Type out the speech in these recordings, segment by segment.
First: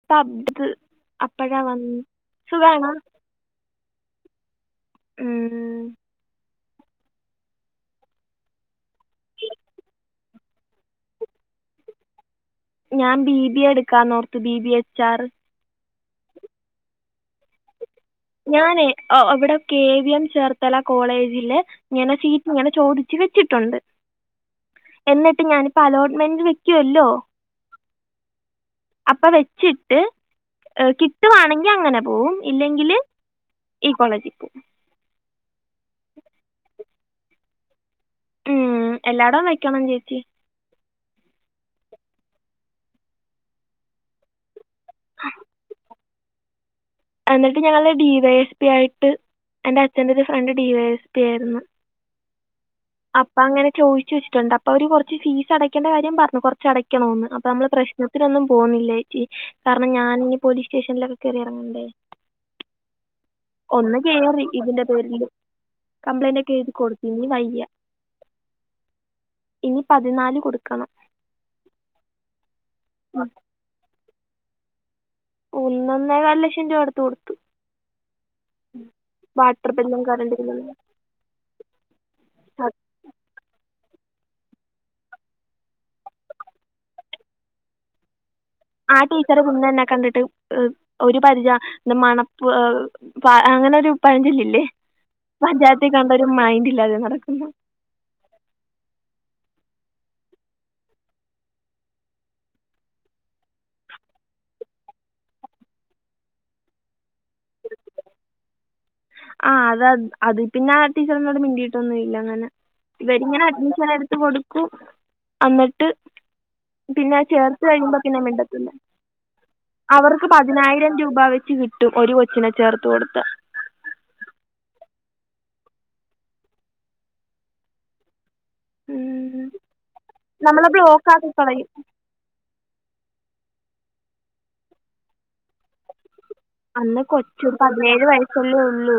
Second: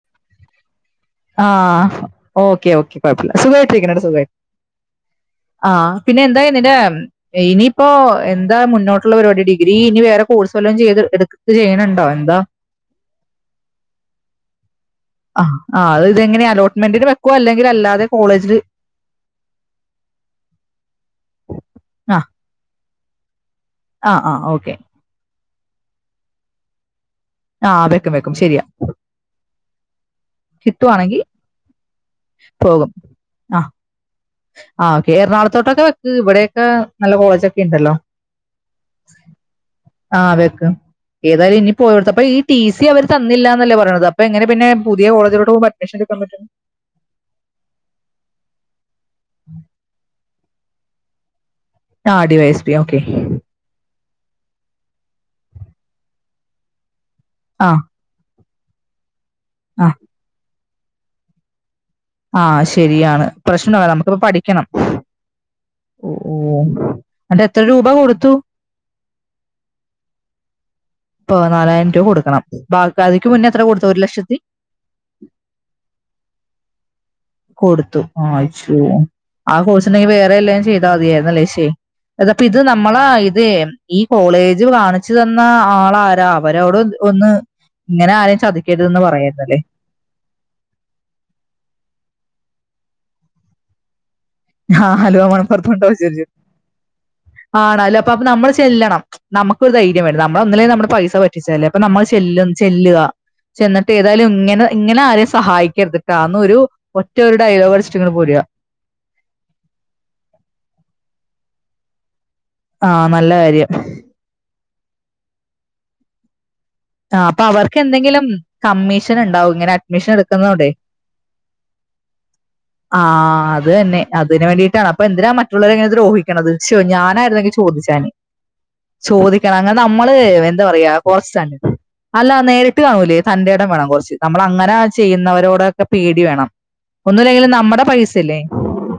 [unintelligible] അപ്പഴാ ആഹ വന്ന് ഓക്കെ സുഖാണോ ഓക്കെ കുഴപ്പമില്ല സുഖട്ടിരിക്ക സു ആ ഉം പിന്നെ എന്താ എന്റെ ഇനിയിപ്പോൊ എന്താ മുന്നോട്ടുള്ള പരിപാടി ഡിഗ്രി ഇനി വേറെ കോഴ്സ് വല്ലാം ചെയ്ത് എടു ഇത് ചെയ്യണണ്ടാവോ എന്താ ഞാൻ ബി ബി എടുക്കാന്നോഓർത്ത് ബി ബി എച്ച് ആർ ആ ആ അ ഇതെങ്ങനെ അോട്ട്മെന്റിന് വെക്കോ അല്ലെങ്കിൽ അല്ലാതെ കോളേജില് ഞാനേ ഇവിടെ കെ വി എം ചേർത്തല കോളേജില് ഇങ്ങനെ സീറ്റ് ഇങ്ങനെ ചോദിച്ചു വെച്ചിട്ടുണ്ട് ആ ആ ഓക്കെ എന്നിട്ട് ഞാനിപ്പ അലോട്ട്മെന്റ് വെക്കുവല്ലോ ആഹ് വെക്കും വെക്കും ശരിയാ അപ്പൊ വെച്ചിട്ട് കിട്ടുവാണെങ്കി കിട്ടുവാണെങ്കിൽ അങ്ങനെ പോവും പോകും ഇല്ലെങ്കിൽ ആഹ് ഈ കോളേജിപ്പു ആഹ് ക്കെ എറണാകളത്തോട്ടൊക്കെ വെക്ക് ഇവിടെയൊക്കെ നല്ല കോളേജ്ക്കെ ണ്ടല്ലോ. ഉം, എല്ലായിടവും വെക്കണം ചേച്ചി ആഹ് വെക്കം. ഏതായാലും ഇനി പോയട്ത്തപ്പ ഈ ടി സി അവര് തന്നില്ലാന്നല്ലേ പറയണത്. അപ്പൊ എങ്ങനെ പിന്നെ? പുതിയ കോളജിലോട്ട് പോകുമ്പോ അഡ്മിഷന്റെ സമയത്ത് എന്നിട്ട് ഞങ്ങള് ഡിവൈഎസ്പി ആയിട്ട് എന്റെ അച്ഛന്റെ ഒരു friend D Y S P ആയിരുന്നു. താഡി വൈഎസ് പി ഓക്കെ. അപ്പ അങ്ങനെ ചോയ്ച്ച് വെച്ചിട്ടൊണ്ട്. അപ്പ അവര് കൊറച്ച് ഫീസ് അടക്കേണ്ട കാര്യം പർഞ്ഞു കൊറച്ച് അടക്കണോന്ന്. അപ്പ നമ്മള് ആഹ് പ്രശ് ത്തിനൊന്നും പോവുന്നില്ലേച്ചി. ഈ കാരണം ആഹ് ഞാനിനി പോലീസ് സ്റ്റേഷനിലൊക്കെ കേറി എറങ്ങണ്ടേ? ആഹ് ശെരിയാണ്. പ്രശ്നവല്ല നമുക്കിപ്പ കയറി പഠിക്കണം. ഇതിന്റെ പേരിൽ ഓഹ് കംപ്ലൈന്റ് ഒക്കെ എഴുതി കൊടുത്തു ഇനി എന്ന്ട്ട് വയ്യ എത്ര രൂപ കൊടുത്തു? ഇനി പതിനാല് കൊടുക്കണം. പതിനാലായിരം രൂപ കൊടുക്കണം. ബ ഉം. അതിക്ക് മുന്നേ എത്ര കൊടുത്തു? ഒരു ലക്ഷത്തി ഒന്നന്നേകാൽ ലക്ഷം രൂപ അടുത്തുകൊടുത്തു. കൊടുത്തു ആച്ചോ ആ വാട്ടർ ബില്ലും കോഴ്സല്ലെങ്കി കറണ്ട് വേറെ വല്ലോം ബില്ലും ചെയ്താ മതിയായിര്ന്നല്ലേ ശേ അതപ്പ ഇത് നമ്മള ഇതെ ഈ കോളേജ് കാണിച്ചു തന്നാ ആളാരാ അവരോട് ഒന്ന് ഇങ്ങനെ ആരെയും ചതി ആ ടീച്ചറ് മുന്നെന്നെ കണ്ട്ട്ട് ഒരു പരിച മണപ്പു ഏ പ അങ്ങനെ ഒരു പഴഞ്ചോല്ലില്ലേ? ഹാ ആലുവ മണപൊറത്തണ്ട പരിജല്ല്യ. മൈൻഡ് ഇല്ലാതെ നടക്കുന്നു ആടാ ല്ല അപ്പ അപ്പ നമ്മള് ചെല്ലണം. നമുക്കൊരു ധൈര്യ വേരു നമ്മള ഒന്നില്ലേ നമ്മള് പൈസ പറ്റിച്ചല്ലേ അപ്പൊ നമ്മള് ചെല്ലു ചെല്ലുക. ചെന്നിട്ട് ഏതായാലും ഇങ്ങനെ ഇങ്ങനെ ആരെയും സഹായിക്കരുതിട്ടാ ന്ന് ഒരു ഒറ്റ ഒരു ഡയലോഗ് അടിച്ചിട്ട് ഇങ്ങട് പോര്ക. ആഹ് അത അത് പിന്നെ ആ ടീച്ചറിനോട് മിണ്ടീട്ടൊന്നും ഇല്ല അങ്ങനെ. ആ നല്ല ഇവെരിങ്ങനെ കാര്യം അഡ്മിഷൻ എ ത്ത് കൊടുക്കും അന്നട്ട് പിന്നെ ആ അപ്പൊ ചേർത്ത് അവർക്ക് കഴിയുമ്പോ പിന്നെ എന്തെങ്കിലും മിണ്ടത്തില്ല. കമ്മീഷൻ ഉണ്ടാവും ഇങ്ങനെ അഡ്മിഷൻ അവർക്ക് എടുക്കുന്നോണ്ടേ പതിനായിരം രൂപ വെച്ച് കി ട്ടും. ഒരു കൊച്ചിനെ ചേർത്ത് കൊടുത്താ. ആഹ് അത് തന്നെ. അതിന് വേണ്ടീട്ടാണ് അപ്പൊ എന്തിനാ മറ്റുള്ളോരെ ങ്ങനെ ദ്രോഹിക്കണത്. ശോ ഞാനായിരുന്നെങ്കി ചോദിച്ചേനെ. ചോദിക്കണം അങ്ങനെ നമ്മള് എന്താ നമ്മളെ പറയാ ബ്ലോക്കാക്കി കുറച് ത കളയും അല്ല നേരിട്ട് കാണൂലേ തന്റെടം വേണം കൊറച്ച്. നമ്മളെ അങ്ങനെ ചെയ്യുന്നവരോടൊക്കെ പേടി വേണം. അന്ന് കൊച്ച് ഒന്നുല്ലെങ്കിലും ഒരു നമ്മടെ പതിനേഴ് പൈസല്ലേ? വയസ്സല്ലേ ഉള്ളൂ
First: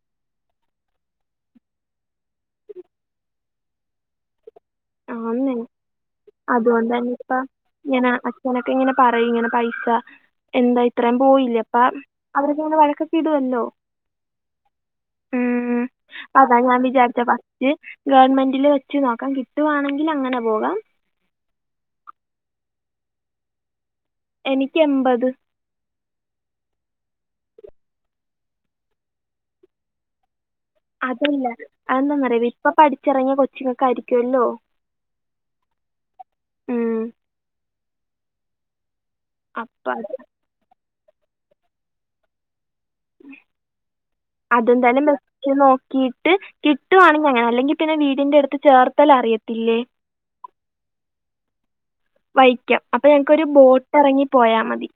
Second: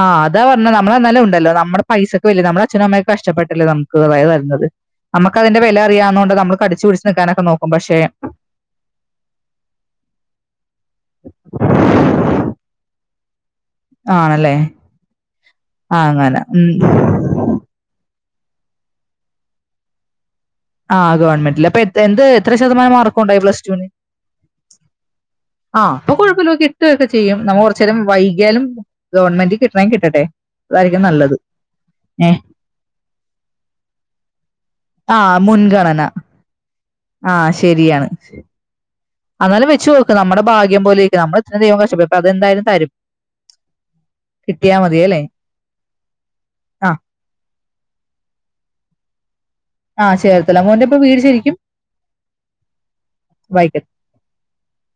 ആഹ് അതാ പർഞ്ഞെ നമ്മളന്നാലും ഉണ്ടല്ലോ നമ്മടെ പൈസക്ക് വെല നമ്മടെ അച്ഛനും അമ്മൊക്കെ കഷ്ടപ്പെട്ടല്ലേ നമുക്ക് അത് തര്ന്നത്. നമ്മക്ക് അതിന്റെ വെല അറിയാന്നൊണ്ട് നമ്മള് ഓ തന്നെ പ്പ ങ്ങനാ. അച്ഛനൊക്കെ ഇങ്ങനെ പറയും ഇങ്ങനെ പൈസ എന്താ ഇത്രയും പോയില്ലേ പ്പ അവരൊക്കെ വഴക്ക ക്കിടുമല്ലോ. ആണല്ലേ ആഹ് അങ്ങന അപ്പൊ അതാ ഉം ഞാൻ വിചാരിച്ചെ ഫസ്റ്റ് ഗവൺമെന്റിൽ വെച്ച് നോക്കാം കിട്ടുവാണെങ്കിൽ അങ്ങനെ പോകാം. ആഹ് ഗവൺമെന്റില്. അപ്പൊ എ എന്ത് എത്ര ശതമാനം മാർക്കുണ്ടായി പ്ലസ് ടു ന്? എനിക്ക് എമ്പത്. ആഹ് അപ്പൊ കൊഴപ്പല്ല കിട്ടൊക്കെ ചെയ്യും നമ്മ കൊറചെരം വൈകിയാലും ഗവൺമെന്റ് കിട്ട്ണെ കിട്ടട്ടെ. അതായിരിക്കും നല്ലത് അതല്ല ഏ അത്ന്താന്നറിയോ ഇപ്പ പഠിചെറങ്ങിയ കൊച്ചിങ്ങക്ക ആയിരിക്കല്ലോ ആ മുൻഗണന ആഹ് ശെരിയാണ്. അന്നാലും അപ്പൊ വെച്ചോക്ക്. അത് നമ്മടെ ഭാഗ്യം പോലിര്ക്കും. നമ്മ ഇത്ര ദൈവം കഷ്ടപെട്ത്താതെ ന്താലും തരും. കിട്ടിയാ മതി അതെന്താലും മ അല്ലേ നോക്കിട്ട് ആ കിട്ടുവാണെങ്കി അങ്ങനെ. അല്ലെങ്കി പിന്നെ വീടിന്റെ അടുത്ത് ചേർത്തല അറിയത്തില്ലേ? ആഹ് ചേർത്തല. മോന്റെ ഇപ്പ വീട് ശെരിക്കും? വൈക്കം. അപ്പ ഞങ്ങക്കൊരു വൈക്കത്ത് ബോട്ട് എറങ്ങി പോയാ മതി.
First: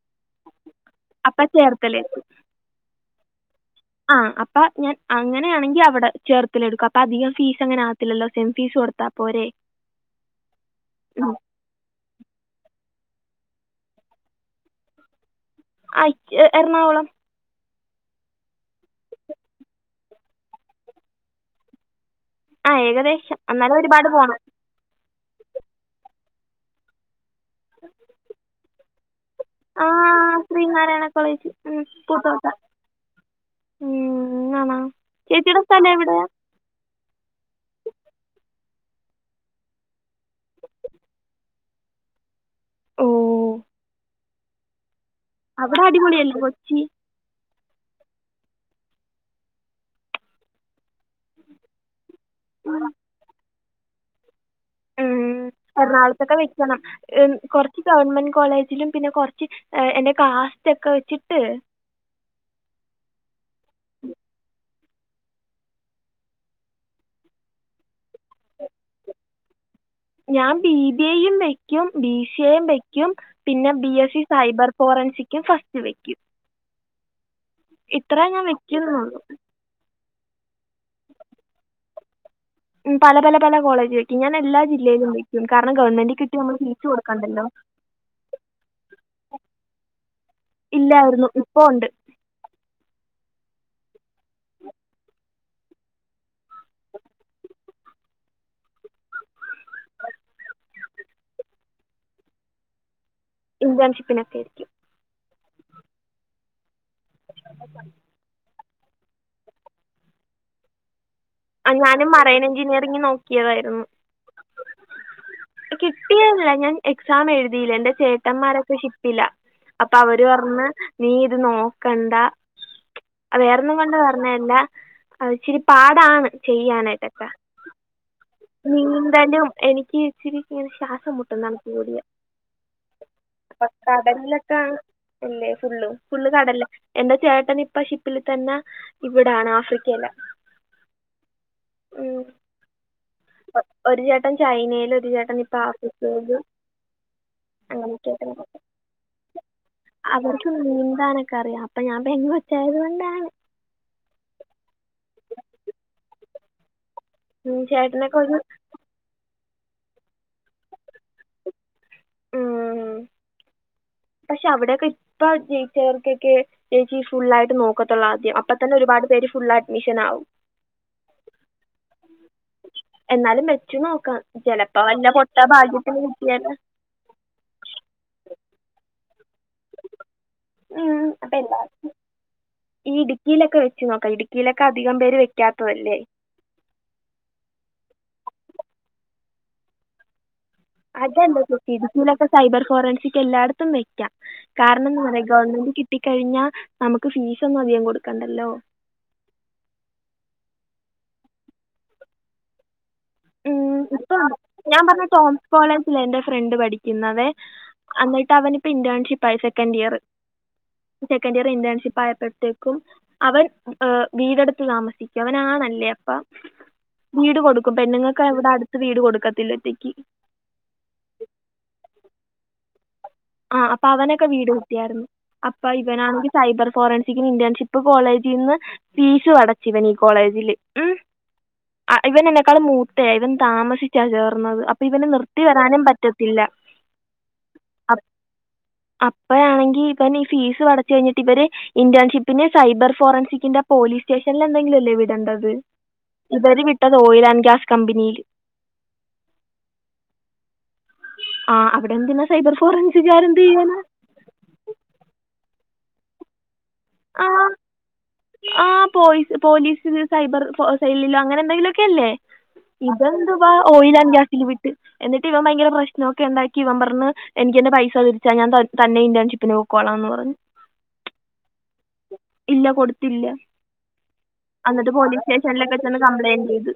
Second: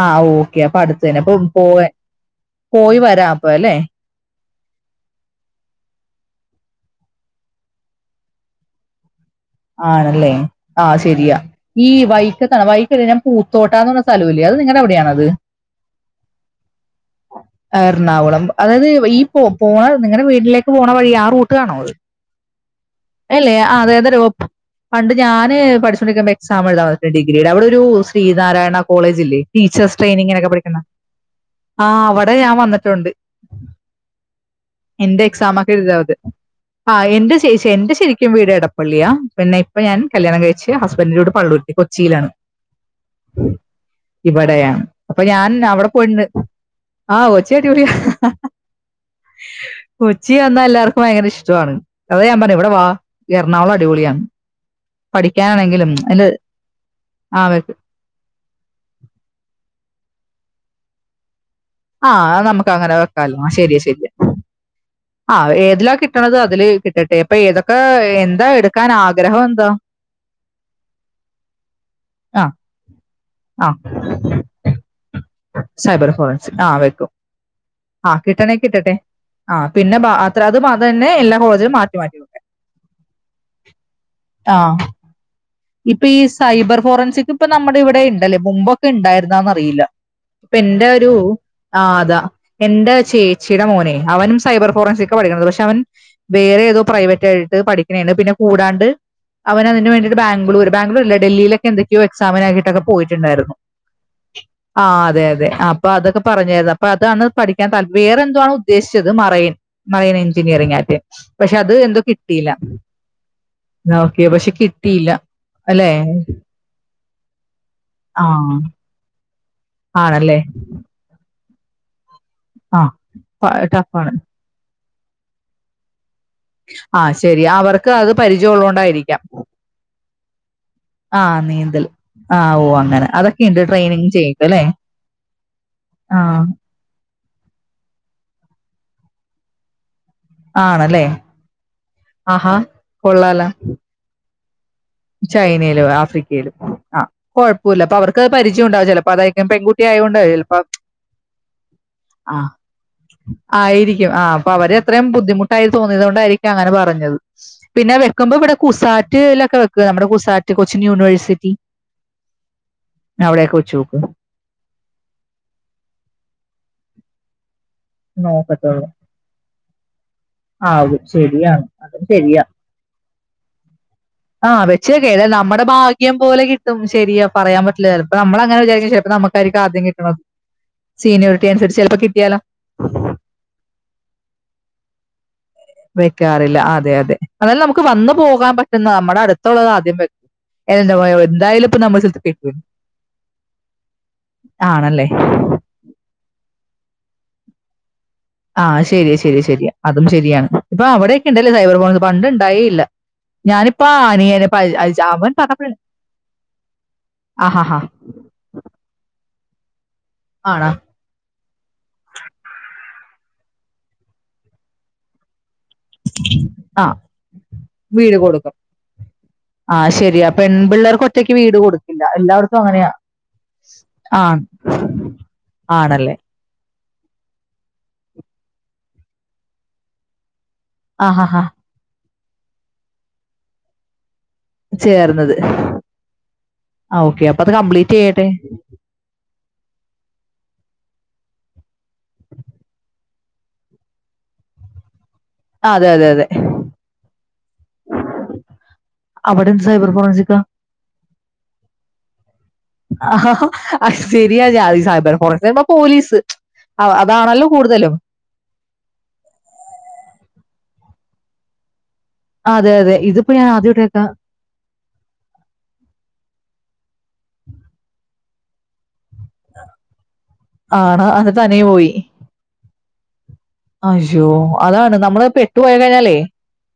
ആ ഓക്കെ അപ്പൊ അടുത്ത് തന്നെ അപ്പൊ അപ്പ പോവാൻ ചേർത്തലേല് പോയി വരാം. അപ്പൊ ല്ലെ? ആഹ് അപ്പ ഞാൻ അങ്ങനാണെങ്കി അവിടെ ചേർത്തല എടുക്കും. അപ്പൊ അധികം ഫീസ് അങ്ങനെ ആവത്തില്ലല്ലോ സെം ഫീസ് കൊടുത്താ മതി. പോരേ ആണല്ലേ ആ ശരിയാ ഈ വൈക്കത്താണ് വൈക്കല്ല ഞാൻ പൂത്തോട്ടാന്ന് പറഞ്ഞ സ്ഥല വല്ലേ അത് നിങ്ങളടെ അവിടെയാണത് ആ എറണാകുളം എറണാകുളം അതായത് ഈ പോ പോണ നിങ്ങളെ വീട്ടിലേക്ക് പോകണ വഴി ആ റൂട്ട് ആണോ അത് ആ ഏകദേശം അല്ലേ ആ എന്നാലും ഒരുപാട് അതായത് രോ- പോണം പണ്ട് ഞാന് പഠിച്ചൊണ്ടിരിക്കുമ്പോ എക്സാം എഴുതൻ വന്നിട്ടുണ്ട് ഡിഗ്രിയുടെ അവിടെ ഒരു ശ്രീനാരായണ കോളേജില്ലേ ആ ടീച്ചേഴസ് ട്രെയിനിങ്ങിനൊക്കെ പഠിക്കുന്ന ശ്രീനാരായണ കോളേജ് ഉം, ആ അവിടെ പൂത്തോട്ട ഞാൻ വന്നിട്ടുണ്ട് ഉം, ആണോ എന്റെ ചേച്ചിയുടെ എക്സാമൊക്കെ സ്ഥലം ആക്കരുതത് എവിടെയാണ് ആ എന്റെ എന്റെ ശരിക്കും വീട് എടപ്പള്ളിയാ പിന്നെ ഇപ്പൊ ഞാൻ കല്യാണം കഴിച്ച് ഹസ്ബൻ്റിൻ്റെ കൂടെ പള്ളൂരത്തി കൊച്ചിയിലാണ് ഓ ഇവിടെയാ അപ്പൊ ഞാൻ അവിടെ പോയിട്ടിണ്ട് അടിപൊളിയല്ലേ കൊച്ചി ആ കൊച്ചി അടിപൊളിയാ കൊച്ചി വന്നാ എല്ലാർക്കും ഭയങ്കര ഇഷ്ടമാണ് അതാ ഞൻ പറഞ്ഞു ഇവിടെ വാ എറണാകുളം അടിപൊളിയാണ് ഉം പഠിക്കാനാണെങ്കിലും അല്ല എറണാകുളത്തൊക്കെ വെക്കണം ആഹ് കൊറച്ച് ഗവൺമെന്റ് കോളേജിലും പിന്നെ കുറച്ച് എന്റെ കാസ്റ്റ് ഒക്കെ വെച്ചിട്ട് ആ അത് നമുക്ക് അങ്ങനെ വെക്കാലോ ആ ശരിയാ ശരിയാ ആ ഏതിലാ കിട്ടണത് അതില് കിട്ടട്ടെ അപ്പൊ ഏതൊക്കെ എന്താ എടുക്കാൻ ആഗ്രഹം എന്താ ഞാൻ ബി ബി എയും വെക്കും ബി സി ആഹ് എയും വെക്കും പിന്നെ ആഹ് B S C cyber forensic cyber forensic ആ വെക്കും ആ ഇത്രയും ഞാൻ കിട്ടണേ കിട്ടട്ടെ വയ്ക്കുന്നുള്ളൂ ആ പിന്നെ അത്ര അതും അത് തന്നെ എല്ലാ കോളേജും മാറ്റി മാറ്റി ഉണ്ട് ഉം പല പല പല കോളേജിലക്കും ഞാൻ എല്ല ആഹ് ജില്ലയിലും കാരണം ഇപ്പൊ ഗവൺമെൻറ്റിൽ ഈ കിട്ടി നമ്മൾ സൈബർ തിരിച്ച് ഫോറൻസിക് കൊടുക്കണ്ടല്ലോ ഇപ്പൊ നമ്മുടെ ഇവിടെ ഉണ്ടല്ലേ മുമ്പൊക്കെ ഉണ്ടായിരുന്നൊന്നറിയില്ല ഇപ്പ എന്റെ ഒരു ഇല്ലായിരുന്നു. ഇപ്പൊ ആ ഉണ്ട്. അതാ എന്റെ ചേച്ചിയുടെ മോനെ അവൻ സൈബർ ഫോറൻസിക്ക പഠിക്കുന്നത് പക്ഷെ അവൻ വേറെ ഏതോ പ്രൈവറ്റ് ആയിട്ട് പഠിക്കണാണ് പിന്നെ കൂടാണ്ട് അവൻ അതിന് വേണ്ടിട്ട് ബാങ്ക- ബാഗ്ലൂര് ബാഗ്ലൂരല്ല ഡൽഹിയിലൊക്കെ എന്തൊക്കെയ എക്സാമിനാക്കിട്ടൊക്കെ പോയിട്ടുണ്ടായിരുന്നു ഇന്റേൺഷിപ്പിനൊക്കെയായിരിക്കും ആ അതെ അതെ അപ്പൊ അതൊക്കെ പറഞ്ഞേരുന്നു അപ്പൊ അതാണ് പഠിക്കാൻ താല് വെറെ എന്തുവാണ് ഉദ്ദേശിച്ചത് മറയിൻ മറയിൻ എഞ്ചിനീയറിംഗ് ആട്ടെ പക്ഷെ ആ അത് എന്തോ ഞാനും മറൈൻ കിട്ടിയില്ല എഞ്ചിനീയറിംഗ് നോക്കിയതായിരുന്നു. ഓക്കെ പക്ഷെ കിട്ടിയില്ല അല്ലെ കിട്ടിയതാ ഞാൻ എക്സാം എഴുതിയില്ല എൻെറ ആ ചേട്ടന്മാരൊക്കെ ഷിപ്പിലാ അപ്പൊ അവര് ആണല്ലേ പറഞ്ഞ് നീ ഇത് നോക്കണ്ട ആ അത് വേറൊന്നും കൊണ്ട് ടഫാണ് പറഞ്ഞല്ല അത്ച്ചിരി പാടാണ് ആ ചെയ്യാനായിട്ടൊക്കെ ശരി അവർക്ക് അത് പരിചയം ഉള്ളോണ്ടായിരിക്കാം നീന്തലും എനിക്ക് ഇച്ചിരി ഇങ്ങനെ ശ്വാസം ആ മുട്ടും തണുപ്പ് നീന്തൽ കൂടിയ. ആ ഓ അങ്ങനെ അതൊക്കെ ഇണ്ട് അപ്പൊ ട്രെയിനിങ് കടലിലൊക്കെ ചെയ്യുമ്പോല്ലെ അല്ലേ ഫുള്ള് ഫുള്ള് കടൽലാ എന്റെ ചേട്ടൻ ഇപ്പ ഷിപ്പിൽ തന്നെ ഇവിടെണ് ആഫ്രിക്കയിലാ ആണല്ലേ ഉം. ആഹാ കൊള്ളാല ഒരു ചേട്ടൻ ചൈനേലും ചൈനയിലും ആഫ്രിക്കയിലും ആ കൊഴപ്പല്ല അപ്പൊ അവർക്ക് അങ്ങനെയൊക്കെയായിട്ട് നടക്കും പരിചയം ഉണ്ടാവ ചിലപ്പോ അതായിരിക്കും പെൺകുട്ടി ആയോണ്ട് അവർക്ക് ചിലപ്പോ നീന്താനൊക്കെ അറിയാം അപ്പൊ ഞാൻ പെൺ ആ കൊച്ചായത് കൊണ്ടാണ് ആയിരിക്കും ആ അപ്പൊ അവര് എത്രയും ബുദ്ധിമുട്ടായി തോന്നിയത് കൊണ്ടായിരിക്കും അങ്ങനെ പറഞ്ഞത് പിന്നെ ചേട്ടനൊക്കെ വെക്കുമ്പോ ഒരു ഇവിടെ കുസാറ്റ്ലൊക്കെ വെക്കും നമ്മുടെ കുസാറ്റ് കൊച്ചിൻ യൂണിവേഴ്സിറ്റി ഉം അവിടൊക്കെ വിളിച്ച് നോക്ക് പക്ഷെ അവിടൊക്കെ ഇപ്പ ജയിച്ചവർക്കൊക്കെ ചേച്ചി ഫുള്ള് ആയിട്ട് നോക്കു പക്കത്തുള്ള ആദ്യം അപ്പൊ തന്നെ നോക്കത്തുള്ളൂ ഒരുപാട് പേര് ഫുള്ള് അഡ്മിഷൻ ആകും ആകും. ശരിയാണ് അതും ശരിയാ എന്നാലും വെച്ച് നോക്കാം ആഹ് ചിലപ്പോൾ വല്ല വെച്ചകേല പൊട്ട നമ്മുടെ ഭാഗ്യത്തിന് ഭാഗ്യം പോലെ കിട്ടിയാൽ കിട്ടും ശരിയാ പറയാൻ പറ്റില്ല ചെലപ്പോ നമ്മള അങ്ങനെ വിജാരിക്കും ചെലപ്പോ നമുക്കയിരിക്കും ആദ്യം കിട്ടണത് അപ്പം സീനിയോറിറ്റി എല്ലാ അനുസരിച്ച് ചിലപ്പോ കിട്ടിയാലോ ഈ ഇടുക്കിയിലൊക്കെ വെച്ച് നോക്കാം ഇടുക്കിയിലൊക്കെ അധികം പേര് വെക്കാത്തതല്ലേ കാറില്ല അതെ അതെ അതേലെ നമുക്ക് വന്നു പോകാൻ പറ്റുന്ന നമ്മുടെ അടുത്തുള്ളത് ആദ്യം വേ അതല്ല കുട്ടി ഇടുക്കിലൊക്കെ കിട്ടും. സൈബർ ഫോറൻസിക് എല്ലായിടത്തും വെക്കാം കാരണം എന്ന് ആണല്ലേ? പറയാ ഗവൺമെന്റ് കി ട്ടി കഴിഞ്ഞാ നമുക്ക് ഫീസ് ഒന്നും അധികം കൊടുക്കണ്ടല്ലോ ആഹ് ശരി ശരി ശരി അതും ശരിയാണ് ഇപ്പൊ അവിടെയക്കെണ്ടല്ലേ സൈബർ ഫോഴ്സ് പണ്ട്ണ്ടായെയില്ല ഉം ഇപ്പം ഞാൻ പറഞ്ഞ അവൻ ടോംസ് പറഞ്ഞപ്പഴാ കോളേജില എന്റെ ഫ്രണ്ട് പഠിക്കുന്നുന്നദേ ആഹാഹാ. അന്നി ട്ട് അവന് ഇപ്പൊ ഇന്റേൺഷിപ്പയി സെക്കന്റ് ഇയറ് ആണ സെക്കൻഡ് ഇയർ ഇന്റേൺഷിപ്പ് ആയപ്പോഴത്തേക്കും അവൻ ഉഹ് വീടെടുത്ത് താമസിക്ക അവൻ ആണല്ലിയോ അപ്പം ആ വീട് കൊടുക്കും വീട് പെണ്ണുങ്ങൾക്ക് എവിടെ കൊടുക്കും. അടുത്ത് വീട് കൊടുക്കത്തില്ല ആ ഒറ്റയ്ക്ക് ശരിയാ. പെൺപിള്ളേർക്ക് ഒറ്റയ്ക്ക് വീട് കൊടുക്കില്ല എല്ലാവർക്കും അങ്ങനെയാ ആഹ് അപ്പൊ അവനൊക്കെ ആണ് വീട് കിട്ടിയായിരുന്നു അപ്പൊ ആണല്ലേ? ഇവനാന്നെങ്കി സൈബർ ഫോറൻസിക് ഇന്റേൺഷിപ്പ് കോളേജിന്ന് ഫീസും അടച്ചു ഇവൻ ഈ കോളേജില് ആഹ് ഹ ഹ ഇവൻ എന്നെക്കാളും മൂത്തയ ഇവൻ താമസിച്ചാ ചേർന്നത് അപ്പൊ ഇവന് നിർത്തി വരാനും പറ്റത്തില്ല അഹ് ഓക്കെ അപ്പൊ അത് കംപ്ലീറ്റ്യ്യട്ടെ അപ്പ ആണെങ്കി ഇവന് ഈ ഫീസ് അടച്ചു കഴിഞ്ഞിട്ട് ഇവര് ഇന്റേൺഷിപ്പിന് സൈബർ ഫോറൻിസിക്കിന്റെ പോലീസ് സ്റ്റേഷനിൽ എന്തെങ്കിലും അല്ലേ വിടേണ്ട ത് ആ, അതെ അതെ അതെ ഇവര് വിട്ടത് ഓയിൽ ആൻ്റ് ഗ്യാസ് കമ്പനില് അവിടെന്ത് സൈബർ ഫോറൻസിക്ക ആഹ് അവിടെ എന്തിനാ സൈബർ ഫോറൻസിക്കാര് എന്ത് ആഹാഹാ. ചെയ്യാന അത് ശരിയാ ജാ സൈബർഫോറെൻസിക് പോലീസ് അതാണല്ലോ കൂടുതലും ആഹ് പോയിസ് പോലീസ് സൈബർ സെലിലോ അങ്ങനെ എന്തെങ്കിലുക്കെ അല്ലേ ആ, അതെ അതെ ഇതിപ്പോ ഞാൻ ഇതെന്തുവാ ഓയിൽ ആദ്യമായിട്ടൊക്കെ ആൻഡ് ഗ്യാസ് വി എന്നിട്ട് ഇവൻ ഭയങ്ക പ്രശ്നം ഒക്കെ ഉണ്ടാക്കി ഇവൻ പറന്ന് എനിക്ക് എൻ്റെ പൈസ തിരിച്ചാ ഞാൻ ത തന്നെ ഇന്റെർ ഷിപ്പിനു പോക്കോളാന്ന് പറഞ്ഞു ആണ അത് തനിയെ പോയി ഇല്ല കൊടുത്തില്ല അശ്യോ എന്നിട്ട് അതാണ് പോലീസ് നമ്മള് പെട്ടു പോയി സ്റ്റേഷനിലൊക്കെ ചെന്ന് കഴിഞ്ഞാലേ കംപ്ലൈന്റ് ചെയ്ത്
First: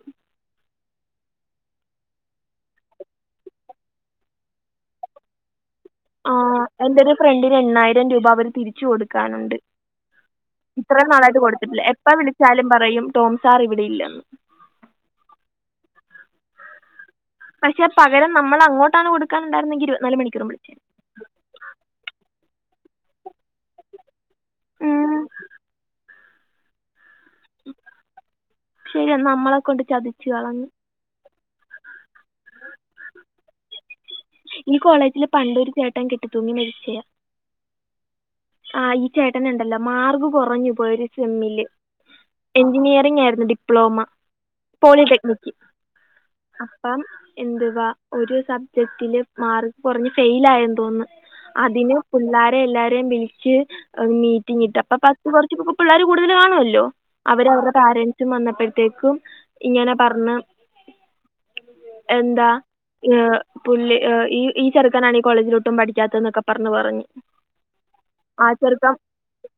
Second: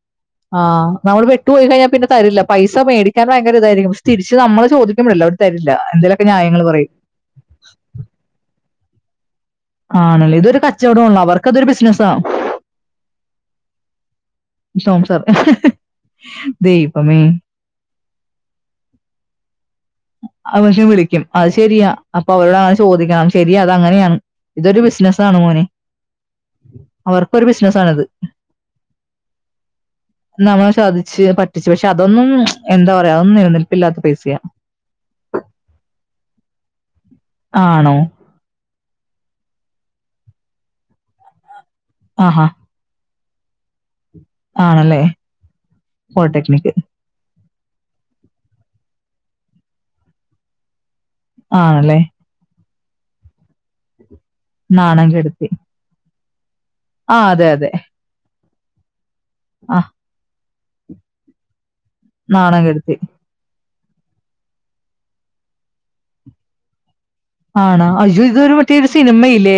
ആഹ് നമ്മള് പെട്ടു പോയി കഴിഞ്ഞാ പിന്നെ തരില്ല പൈസ മേടിക്കാൻ ഭയങ്കര ഇതായിരിക്കു പക്ഷെ തിരിച്ച് നമ്മള് ചോദിക്കുബോള തരില്ല എന്തെലൊക്കെ ന്യായങ്ങള് പറയും എൻ്റെ ഒരു ഫ്രണ്ടിന് എണ്ണായിരം രൂപ അവര് തിരിച്ചു കൊടുക്കാനുണ്ട് ആണല്ലേ ഇതൊരു ഇത്രയും കച്ചവടമുള്ള നാളായിട്ട് അവർക്കതൊരു കൊടുത്തിട്ടില്ല എപ്പ ബിസിനസ്സാണ് വിളിച്ചാലും പറയും ടോം സാർ ഇവിടെ ഇല്ലന്ന് ടോം സാറ് ദൈവമേ പക്ഷെ പകരം നമ്മൾ അങ്ങോട്ടാണ് കൊടുക്കാനുണ്ടായിരുന്നെങ്കില് അത് പക്ഷേ വിളിക്കും അത് ശരിയാ അപ്പൊ അവരോട് അങ്ങനെ ചോദിക്കണം ശരി അത് അങ്ങനെയാണ് ഇതൊരു ഉം ബിസിനസ്സാണ് മോനെ അവർക്കൊരു ബിസിനസ്സാണത് ശരിയ നമ്മളെ കൊണ്ട് ചതിച്ചു കളഞ്ഞു ചതിച്ചേ പ റ്റിച്ച് പക്ഷെ അതൊന്നും എന്താ പറയാ അതന്നും നിലനിൽപ്പില്ലാത്ത പൈസയാ ഈ കോളേജില് പണ്ടൊരു ചേട്ടൻ കെട്ടി തൂങ്ങി മരിച്ചേയ ആണോ ആഹ് ഈ ചേട്ടന്ണ്ടല്ലോ മാർഗ് കുറഞ്ഞു പോയി ഒരു സെമ്മില് ആഹാ എൻജിനീയറിംഗ് ആര്ന്ന് ഡിപ്ലോമ ആണല്ലേ പോളിടെക്നിക്ക് പോളിടെക്നിക് അപ്പം എന്തുവാ ഒരു സബ്ജക്റ്റില് മാർക്കൊർഞ്ഞ് ഫെയ്ലായെന്ന് തോന്ന് അതിന് ആണല്ലേ പുള്ളാരെ എല്ലാരെം വിളിച്ച് മീറ്റിങ്ങിട്ട് അപ്പൊ നാണം [unintelligible] കെടുത്തി കൊർച്ച് പിള്ളേർ കൂടുതൽ കാണ്വോല്ലോ ആ അതെ അവര് അതെ അവര്ടെ പാരന്റ്സും വന്നപ്പഴ്ത്തേക്കും ആ ഇങ്ങനെ പൻഞ്ഞ് എന്താ നാണം കെടുത്തി ഏഹ് പുല്ല് ഈ ഈ ചെറുക്കനാണ് ഈ കോളേജിലൊട്ടും പഠിക്കാത്തെന്നൊക്കെ പർഞ്ഞ് പറഞ്ഞ് ആണോ അയ്യോ ആ ഇതൊരു മറ്റേ ഒരു ചെറുക്കൻ സിനിമയില്ലേ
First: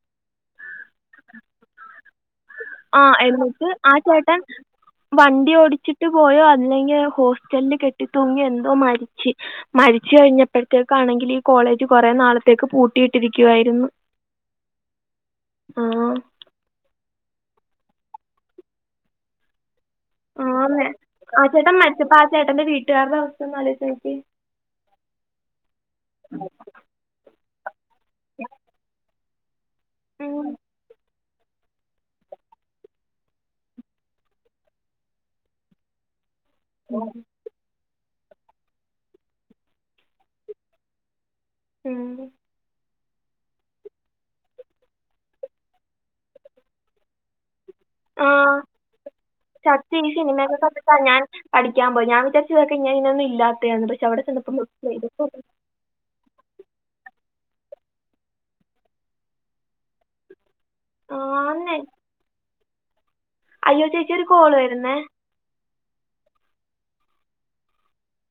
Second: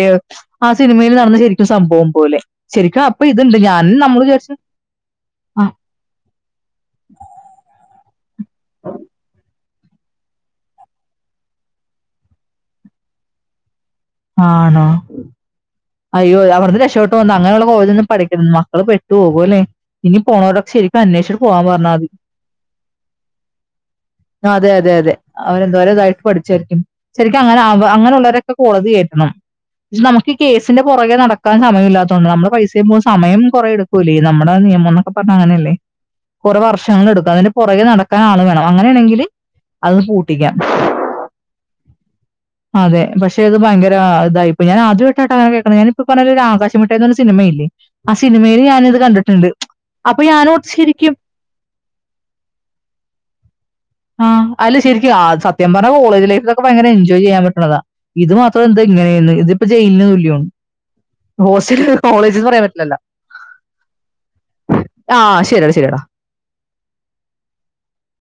ആസ് സിനിമേൽ നടന്ന ശരിക്കും സംഭവം പോലെ ആ ശരിക്കും അപ്പ ഇത്ണ്ട് എന്നിട്ട് ഞാൻ ആ നമ്മള് ചേട്ടൻ വിചാര്ച്ച് വണ്ടി ഓടിച്ചിട്ട് പോയോ അല്ലെങ്കി ഹോസ്റ്റല്ല് കെട്ടി തൂങ്ങി എന്തോ മര്ച്ച് മരിച്ചു കഴിഞ്ഞപ്പഴ്ത്തേക്കാണെങ്കിൽ ഈ കോളേജ് കൊറേ നാളത്തേക്ക് പൂട്ടിയിട്ടിരിക്കുവായിരുന്നു ആണോ അയ്യോ അവിട്ന്ന് രക്ഷപ്പെട്ട് വന്നൊ അങ്ങനൊള്ള കോളേജൊന്നും പഠിക്കണ്ട മക്കള് പെട്ടോകും അല്ലേ ഇനി പോണവരൊക്കെ ആന്നെ ശരിക്കും അന്വേഷിച്ചിട്ട് ആഹ് പോകാൻ ചേട്ടൻ പറഞ്ഞാൽ മതി മര്ച്ചപ്പോ ആഹ് ചേട്ടെന്റെ വീട്ടാര്ടവസ്ഥൊന്ന് ആലോയ്ച്ചോക്ക്യേ അതെ അതെ അതെ അവന് എന്തോരം ഇതായിട്ട് പഠിച്ചാര്ക്കും ശരിക്കും അങ്ങനെ അങ്ങനൊള്ളോരൊക്കെ കോടതി കേറ്റണം പക്ഷെ നമുക്ക് പൊറകെ നടക്കാൻ സമയല്ലാത്തോണ്ടാ നമ്മളെ പൈസെം പോം സമയം കൊറേ എടുക്കൂല്ലീ നമ്മടെ നിയമന്നൊക്ക പർഞ്ഞാ അങ്ങനെല്ലേ കൊറെ വർഷങ്ങളിടുക്കും അതിന്റെ പൊറകെ നടക്കാൻ ആള് വേണം അങ്ങനെ ആണെങ്കില് അത് പൂട്ടിക്കാം ഉം അതെ പഷേത് ഭയ്ങ്കരാ ഇതായിപ്പോയി ഞാൻ ആദ്യായ്ട്ടാട്ടാ അങ്ങനെ കേക്ക്ണേ ഞാനിപ്പ പർഞ്ഞ ഒരു ആകശമുട്ടെ എന്നൊരു സിനിമയില്ലേ ആ ആഹ് സിനിമയിൽ ഞാനിത് കണ്ടിട്ടുണ്ട് സത്യം ഈ അപ്പൊ സിനിമെക്കെ ഞാനോട് കണ്ടിട്ട ശരിക്കും ഞാൻ പഠിക്കാൻ പോയി ഞാൻ വിചാര് [unintelligible] ഇല്ലാത്തെയാണ് പക്ഷെ അവിടെ ചെന്നപ്പം [unintelligible] ത്യം പർണാ കോളേജ് ലൈഫ് കെ ഭയ്ങ്കര എൻജോയ് ചെയ്യാൻ പറ്റ്ണതാ ഇത് മാത്രൊ എന്താ ഇങ്ങെനേന്ന ഇതിപ്പ ജയിൽന് തുല്യോൺ ആന്നെ ഹോസ്റ്റല് കോളേജിന്ന് പറയാൻ പറ്റ്ലല്ലാ അയ്യോ ചേച്ചി ഒരു കോള് വര്ന്നേ ആഹ് ശരിടാ ശരിടാ